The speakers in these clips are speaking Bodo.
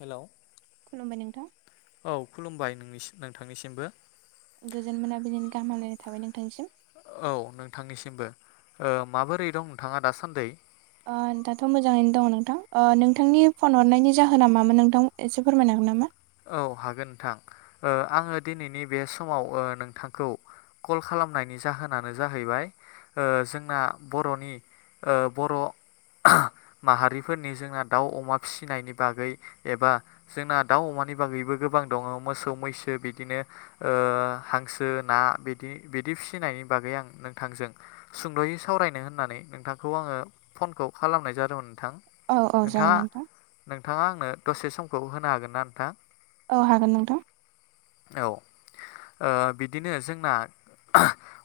हेलौ। खुलुमबाय नोंथां। औ खुलुमबाय नोंनिसिम नोंथांनिसिमबो। गोजोन मोनाबिलिनि गाहाम हामलायनाय थाबाय नोंथांनिसिम। औ नोंथांनिसिमबो ओ माबोरै दं नोंथाङा दासान्दै? ओ दाथ' मोजाङैनो दङ' नोंथां ओ नोंथांनि फन हरनायनि जाहोना मामोन नोंथां एसे फोरमायनो हागोन नामा? औ हागोन नोंथां ओ आङो दिनैनि बे समाव ओ नोंथांखौ कल खालामनायनि जाहोनानो जाहैबाय ओ जोंना बर'नि ओ बर' माहारिफोरनि जोंना दाउ अमा फिसिनायनि बागै एबा जोंना दाउ अमानि बागैबो गोबां दङ' मोसौ मैसो बिदिनो ओ हांसो ना बिदि बिदि फिसिनायनि बागै आं नोंथांजों सुंद'यै सावरायनो होननानै नोंथांखौ आङो फनखौ खालामनाय जादोंमोन। औ औ जागोन नोंथां। थाङा आंनो दसे समखौ होनो हागोन ना नोंथां? औ हागोन नोंथां। औ ओ बिदिनो जोंना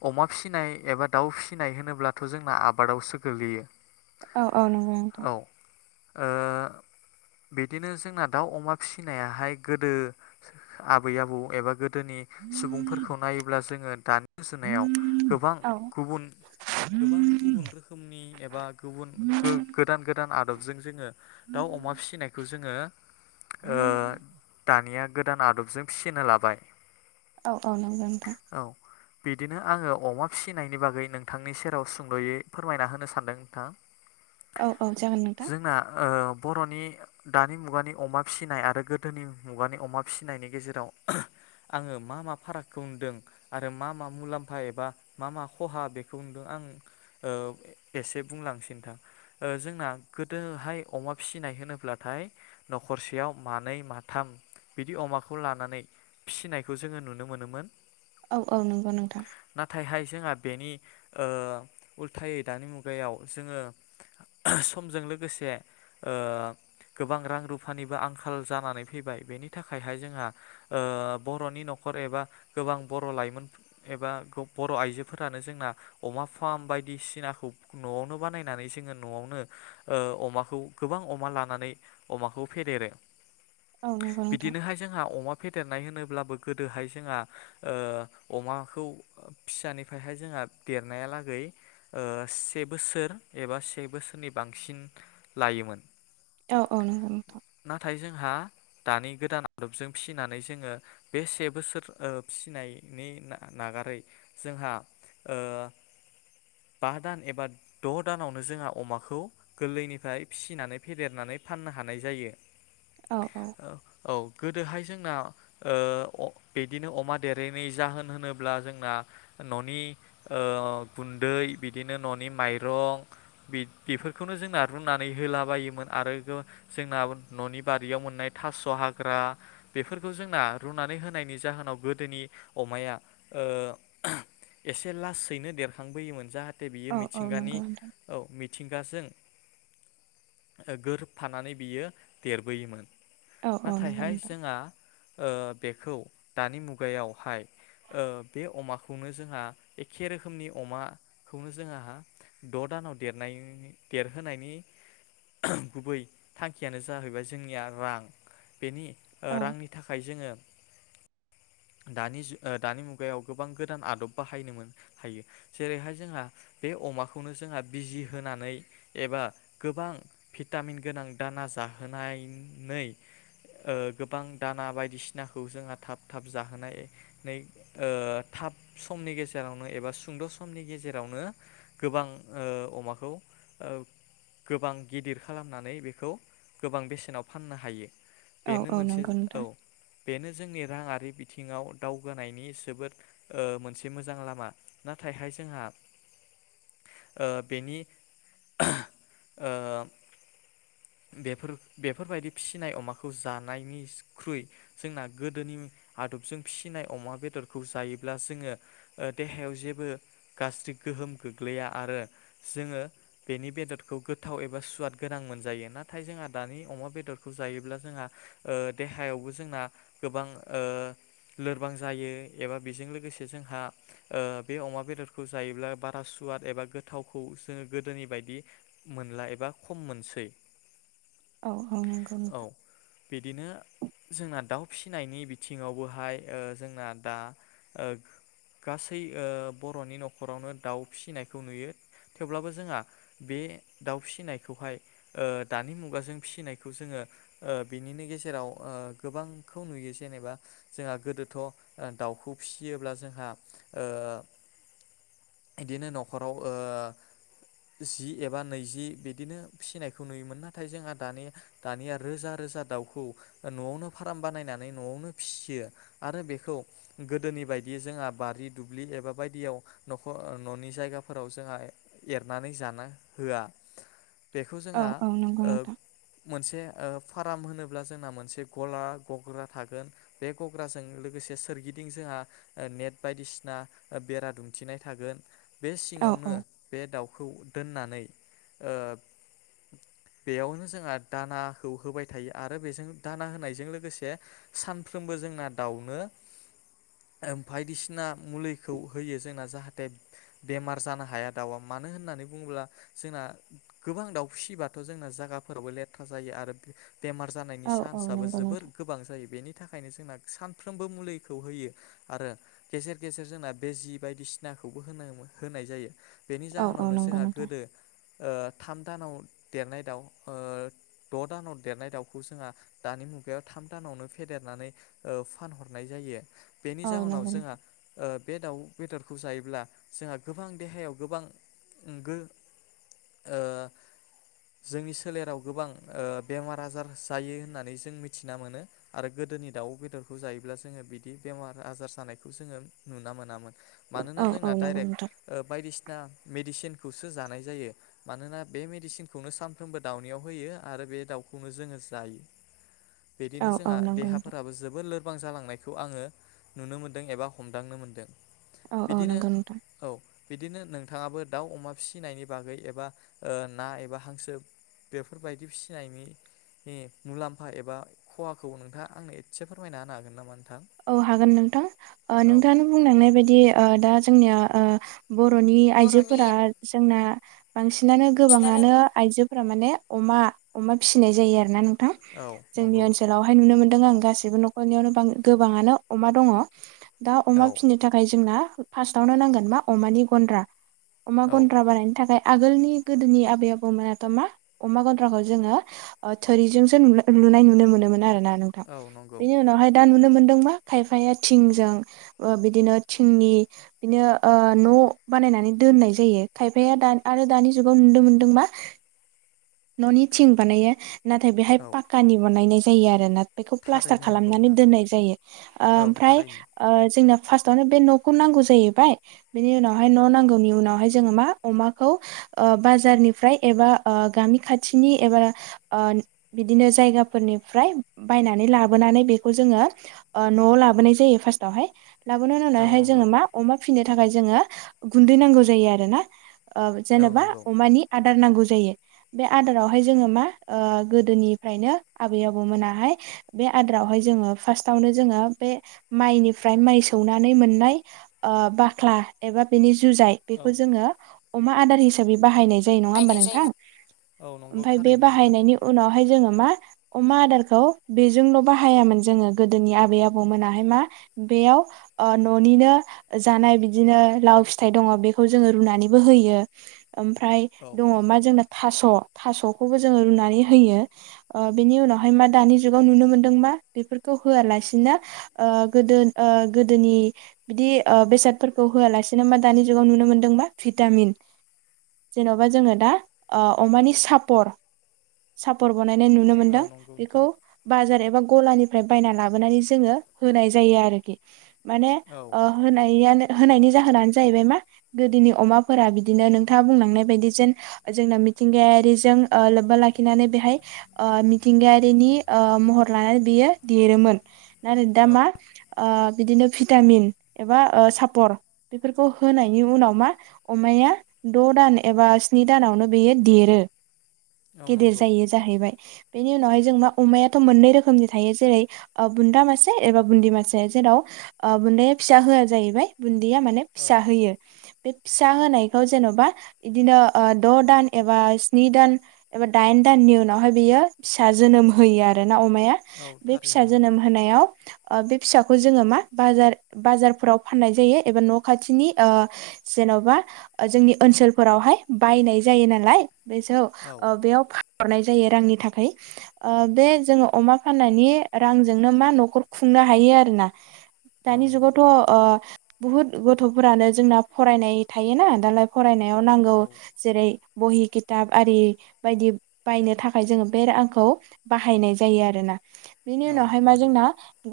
अमा फिनाय एबा दाउ फिनाय होनोब्लाथ' जोंना आबादावसो गोलैयो। औ औ नंगौ नोंथां। ओ बिदिनो जोंना दाउ अमा फिसिनायाहाय गोदो आ बै आबौ एबा गो दोनि सुबुंफोरखौ नायोब्ला जोङो दानि रुजुनायाव गोबां औ गुबुन गोबां गुबुन रोखोमनि एबा गुबुन गो गोदान गोदान आदब जों जोङो दाउ अमा फिसिनायखौ जोङो ओ दानिया गोदान आदबजों फिसिनो लाबाय औ औ नोंगौ नोंथां औ बिदिनो आङो अमा फिसिनायनि बागै नोंथांनि सेराव सुंद'यै फोरमायना होनो सानदों नोंथां। औ औ जागोन नोंथां। जोंना ओ बर'नि दानि मुगानि अमा फिसिनाय आरो गोदोनि मुगानि अमा फिसिनायनि गेजेर राव आङो मा मा फारागखौ नुदों आरो मा मा मुलाम्फा एबा मा मा खहा बेखौ नुदों आं ओ एसे बुंलांनोसै नोंथां ओ जोंना गोदोहाय अमा फिसिनाय होनोब्लाथाय न'खरसेयाव मानै माथाम बिदि अमाखौ खौ लानानै फिनायखौ जोङो नुनो मोनोमोन औ औ नंगौ नोंथां नाथायहाय जोंहा बेनि ओ उल्थायै दानि मुगायाव जोङो समजों लोगोसे ओ गोबां रां रुफानिबो आंखाल जानानै फैबाय बेनि थाखायहाय जोंहा ओ बर'नि न'खर एबा गोबां बर' लाइमोन एबा बर' आइजोफोरानो जोंना अमा फार्म बायदिसिनाखौ न'आवनो बानायनानै जोङो न'आवनो ओ अमाखौ गोबां अमा लानानै अमाखौ फेदेरो औ नंगौ नोंथां बिदिनोहाय जोंहा अमा फेदेरनाय होनोब्लाबो गोदोहाय जोंहा ओ अमाखौ फिसानिफ्रायहाय जोंहा देरनायालागै से बोसोर एबा से बोसोरनि बांसिन लायोमोन औ औ नोंगौ नोंथां हा दानि गोदान आदबजों फिनानै जोङो बे से बोसोर ओ फिसिनायनि नागारै जोंहा ओ बा दान एबा द' दानावनो जोंहा अमाखौ गोरलैनिफ्राय फिनानै फेदेरनानै फाननो हानाय जायो। औ औ गोदोहाय जोंना ओ बिदिनो अमा देरैनि जाहोन होनोब्ला जोंना न'नि ओ गुन्दै बिदिनो न'नि माइरं बेफोरखौनो जोंना रुनानै होला बायोमोन आरो जोंना न'नि बारियाव मोननाय थास' हाग ग्रा बेफोरखौ जोंना रुनानै होनायनि जाहोनाव गोदोनि अमाया ओ एसे लासैनो देरखांबोयोमोन जाहाथे दे बियो औ औ मिथिंगानि नंगौ नोंथां औ मिथिंगाजों गोरोबफानानै बियो देरबोयोमोन औ औ नंगौ नाथायहाय नोंथां जोंहा ओ बेखौ दानि मुगायावहाय ओ बे अमाखौनो जोंहा एखे रोखोमनि अमाखौनो जोंहा द दानाव देरनायनि देरहोनायनि गुबै थांखियानो जाहैबाय जोंनिया रां बेनि औ रांनि थाखाय जोङो दानि दानि मुगायाव गोबां गोदान आदब बाहायनो मोन हायो जेरैहाय जोंहा बे अमाखौनो जोंहा बिजि होनानै एबा गोबां भिटामिन गोनां दाना जाहोनायनै गोबां दाना बायदिसिनाखौ जोंहा थाब थाब जाहोनाय नै ओ थाब समनि गेजेरावनो एबा सुंद समनि गेजेरावनो गोबां ओ अमाखौ गोबां गिदिर खालामनानै बेखौ गोबां बेसेनाव फाननो हायो औ बेनो औ मोनसे नंगौ नोंथां बेनो जोंनि रांङारि बिथिंआव दावगानायनि जोबोद ओ मोनसे मोजां लामा नाथायहाय जोंहा ओ बेनि ओ बेफोर बेफोरबायदि फिसिनाय अमाखौ जानायनिख्रुइ जोंना गोदोनि आदबजों फिसिनाय अमा बेदरखौ जायोब्ला जोङो देहायाव जेबो गाज्रि गोहोम गोग्लैया आरो जोङो बेनि बेदरखौ गोथाव एबा सुवाद गोनां मोनजायो नाथाय जोंहा दानि अमा बेदरखौ जायोब्ला जोंहा देहायावबो जोंना गोबां ओ लोरबां जायो एबा बेजों लोगोसे जोंहा ओ बे अमा बेदरखौ जायोब्ला बारा सुवाद एबा गोथावखौ जोङो गोदोनि बायदि मोनला एबा खम मोनसै औ औ नंगौ औ नोंथां बिदिनो जोंना दाउ फिसिनायनि बिथिं सिङावबोहाय ओ जोंना दा गासै ओ बरनि नखरावनो दाउ फिसिनायखौ नुयो थेवब्लाबो जोंहा बे दाउ फिसिनायखौहाय दानि मुगाजों फिसिनायखौ जोङो बिनिनो गेजेराव गोबांखौ नुयो जेनेबा जोंहा गोदोथ दाउखौ फिसियोब्ला जोंहा ओ बिदिनो नखराव ओ जि एबा नैजि बिदिनो फिसिनायखौ नुयोमोन नाथाय जोंहा दानि दानिया रोजा रोजा दाउखौ नआवनो फार्म बानायनानै नआवनो फिसियो आरो बेखौ गोदोनि बायदि जोंहा बारि दुब्लि एबा बायदियाव नखर ननि जायगाफोराव जोंहा एरनानै जानो होआ बेखौ जोंहा औ- औ नंगौ ओ नोंथां। मोनसे ओ फार्म होनोब्ला जोंना मोनसे गला गग्रा थागोन। बे गग्राजों लोगोसे सोरगिदिं जोंहा नेट बायदिसिना बेरा दुमथिनाय थागोन। बे औ सिङावनो औ बे दाउखौ दोननानै ओ बेयावनो जोंहा दानाखौ होबाय थायो। आरो बेजों दाना होनायजों लोगोसे सान फ्रोमबो जोंना दाउनो बायदिसिना मुलिखौ होयो। जोंना जाहाथे बेमार जानो हाया दाउआ मानो होननानै बुङोब्ला जोंना गोबां दाउ फिसिबाथ' जोंना जायगाफोरावबो लेथ्रा जायो आरो बेमार जानायनि औ औ चान्सआबो नंगौ जोबोर नोंथां गोबां जायो बेनि बेनि थाखायनो जोंना सानफ्रोमबो मुलिखौ होयो आरो गेजेर -गेजेर जोंना बेजि बायदिसिनाखौबो होनो- होनाय जायो। बेनि औ औ जाहोनावनो नंगौ जोंहा नोंथां गोदो ओ थाम दानाव देरनाय दाउ द दानाव देरनाय दाउखौ जोंहा दानि मुगायाव थाम दानावनो फेदेरनानै ओ फानहरनाय जायो। बेनि औ जाहोनाव नंगौ जोंहा नोंथां ओ बे दाउ बेदरखौ जायोब्ला जोंहा गोबां देहायाव गोबां गो ओ जोंनि सोलेराव गोबां ओ बेमार आजार जायो होननानै जों मिथिना मोनो। आरो गोदोनि दाउ बेदरखौ जायोब्ला जोङो बिदि बेमार आजार जानायखौ जोङो नुना मोनामोन। मानोना औ औ जोंना नंगौ डाइरेक्ट नोंथां बायदिसिना दा मेडिसिनखौसो जानाय जायो। मानोना बे मेडिसिनखौनो सानफ्रोमबो दाउनियाव होयो आरो बे दाउखौनो जोङो जायो। औ बिदिनो औ जोंहा नंगौ नोंथां देहाफोराबो जोबोर [unintelligible] गोबां जालांनायखौ आंङो नुनो मोन्दों एबा हमदांनो मोनदों। औ -औ बिदिनो नोंगौ नोंथां। औ बिदिनो नोंथाङाबो दाउ, अमा फिसिनायनि बागै एबा ओ ना एबा हांसो बेफोरबायदि फिसिनायनि- नि मुलाम्फा एबा खहाखौ [unintelligible] आंनो एसे फोरमायना होनो हागोन नामा? नोंथां? औ हागोन नोंथां ओ औ नोंथाङानो बुंलांनाय बायदि ओ दा [unintelligible] ओ बर'नि बर'नि आइजोफोरा जोंना बांसिनानो बांसिनानो गोबाङानो आइजो [unintelligible] माने अमा -अमा फिसिनाय जायो आरोना [unintelligible] औ [unintelligible] जोंनि नंगौ ओनसोलावहाय नुनो [unintelligible] नों आं गासिबो नख'रनियावनो [unintelligible] गोबाङानो अमा दङ। दा औ अमा फिसिनो थाखाय जोंना फार्स्टआवनो नांगोन मा अमानि गन्द्रा। अमा औ गन्द्रा बानायनो थाखाय आगोलनि गोदोनि आबै -आबौमोनाथ' मा अमा गन्द्राखौ जोङो ओ थोरिजोंसो लुनाय ओ लुनाय नुनो मोनोमोन आरो। [unintelligible] नोंथां औ नंगौ बेनि उनावहायानो दा नुनो दों मा खायफाया थिंजों ओ बिदिनो थिंनि बिदिनो ओ न' बानायनानै दोननाय जायो खायफाया दा आरो दानि जुगाव नुनो मोनदों मा न'नि थिं बानायो नाथाय बेहाय औ पाकानि बानायनाय जायो आरो ना बेखौ प्लास्टार थारैनो नंगौ खालामनानै नोंथां दोननाय जायो ओ औ ओमफ्राय थारैनो ओ जोंना फार्स्टआवनो बे न'खौ नांगौ जाहैबाय बेनि उनावहाय न' नांगौनि उनावहाय जोङो मा अमाखौ ओ बाजारनिफ्राय एबा ओ गामि खाथिनि एबा ओ बिदिनो जायगाफोरनिफ्राय बायनानै लाबोनानै बेखौ जोङो ओ न'आव लाबोनाय जायो फार्स्टआवहाय लाबोनायनि औ उनावहाय नंगौ जोङो मा अमा फि नो थाखाय जोङो गुन्दै नांगौ जायो आरो ना ओ औ जेनेबा नंगौ अमानि आ दार नांगौ जायो बे आदारावहाय जोङो मा ओ गोदोनिफ्रायनो आबै आबौ मोनाहाय बे आदारावहाय जोङो फार्स्टावनो जोङो बे माइनिफ्राय माइ सौनानै मोननाय ओ बाख्ला एबा बेनि जुजाय औ बेखौ जोङो अमा आदार हिसाबै बाहायनाय जायो नङा होमबा बाहायनाय जायो नोंथां न औ नंगौ ओमफाय बे थारैनो नोंथां बाहायनायनि उनाव हाय जोङो मा अमा आदारखौ बेजोंल' बाहायामोन जोङो गोदोनि आबै आबौ मोनाहाय मा बेयाव ओ न'निनो जानाय बिदिनो लाव फिथाइ दङ बेखौ जोङो रुनानैबो होयो। ओमफ्राय औ दङ मा जोंना थास' थास'खौबो‌ जोङो रुनानै होयो। ओ बेनि उनावहाय मा दानि जुगाव नुनो मोनदो मा बेफोरखौ होआलासिनो ओ गोदो ओ गोदोनि बिदि ओ बेसादफोरखौ होआलासेनो मा दानि जुगाव नुनो मोनदोंबा भिटामिन जेनेबा जोङो दा ओ अमानि सापर सापर बानायनाय नुनो औ मोनदों नंगौ बेखौ नोंथां बाजार एबा गलानिफ्राय बायना लाबोनानै जोङो होनाय जायो आरोखि। माने औ ओ होनायानो होनायनि जाहोनानो जाहैबाय मा गोदोनि अमाफोरा बिदिनो नोंथाङा बुंलांनाय बायदि जेन जोंना मिथिंगाया रिजों ओ लोब्बा लाखिनानै बेहाय ओ मिथिंगायारिनि ओ महर लानानै बेयो देरोमोन नाथाय दा औ मा ओ बिदिनो भिटामिन एबा ओ सापर बेफोरखौ होनायनि उनाव मा अमाया द' दान एबा स्नि दानावनो बेयो देरो। औ गेदेर नंगौ जायो जाहैबाय। बेनि उनावहाय जों मा अमायाथ' मोननै रोखोमनि थायो जेरै ओ बुन्दा मासे एबा बुन्दि मासे जेराव ओ बुन्दाया फिसा होआ जाहैबाय बुन दिया माने औ फिसा होयो। बे फिसा होनायखौ जेन'बा इदिनो ओ द' दान एबा स्नि स्नि दान एबा दाइन दाननि उनावहाय बियो फिसा जोनोम होयो आरो ना अमाया औ बे फिसा थारैनो नंगौ जोनोम होनायाव ओ बे फिसाखौ जोङो मा बाजार बाजारफोराव फाननाय जायो एबा न' खाथिनि ओ जेन'बा ओ जोंनि ओनसोलफोरावहाय बायनाय जायो नालाय। बेसौ औ ओ बेयाव फा हरनाय जायो रांनि थाखाय ओ बे जोङो अमा फाननायनि रांजोंनो मा न'खर खुंनो हायो आरो ना। औ दानि नंगौ जुगावथ' ओ बुहुत गथ'फोरानो जोंना फरायनाय थायोना दालाय फरायनाय आव नांगौ औ जेरै बहिकित दाब आरि बायदि बायनो थाखाय जोङो बे रांखौ बाहायनाय जायो आरोना। बेनि उनावहाय मा नंगौ जोंना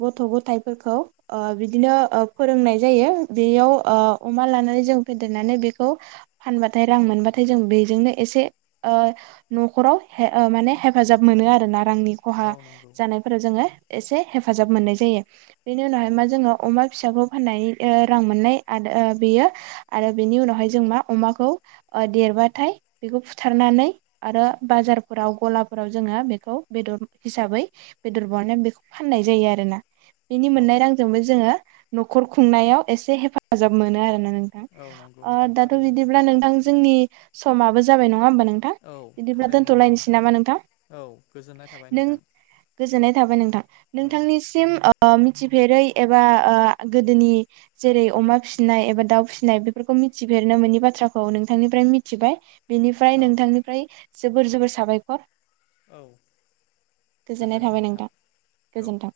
गथ' - गथाइ फोरखौ ओ बिदिनो ओ फोरोंनाय जायो बेयाव ओ अमा लानानै जों फेदेरनानै बेखौ फानबाथाय रां मोनबाथाय जों बेजोंनो एसे ओ न'खराव माने हेफाजाब मोनो आरोना। रांनि खहा औ नंगौ जानायफोराव जोङो एसे हेफाजाब मोननाय जायो। बेनि औ उनावहाय मा जोङो अमा फिसाखौ फाननानै ओ रां मोननाय आद बेयो आरो बेनि उनावहाय जों मा अमाखौ ओ देरबाथाय बेखौ फुट सिथारनानै आरो बाजारफोराव गलाफोराव जोङो बेखौ बेदर हिसाबै बेदर बावनाय बेखौ फाननाय जायो आरोना। बेनि औ मोननाय रांजोंबो जोङो न'खर खुंनायाव एसे हेफाजाब मोनो आरोना नों थां औ नंगौ ओ नोंथां दाथ' थारैनो बिदिब्ला नोंथां जोंनि समाबो जाबाय नङा। नङा ओमबा नों नोंथां औ बिदिब्ला थारैनो नंगौ दोन्थ'लायनोसै नामा नोंथां? औ गोजोननाय थाबाय नों नोंथां गोजोननाय थाबाय नोंथां औ नोंथांनिसिम ओ मिथि फेरै एबा ओ गोदोनि जेरै अमा फिसिनाय एबा दाउ फिसिनाय बेफोरखौ मिथिफेरनो मोनै बाथ्राखौ नोंथांनिफ्राय मिथिबाय बिनि ओमफाय औ नोंथांनिफ्राय जोबोर - जोबोर साबायखर। औ गोजोननाय थाबाय नोंथां औ गोजोन्थों।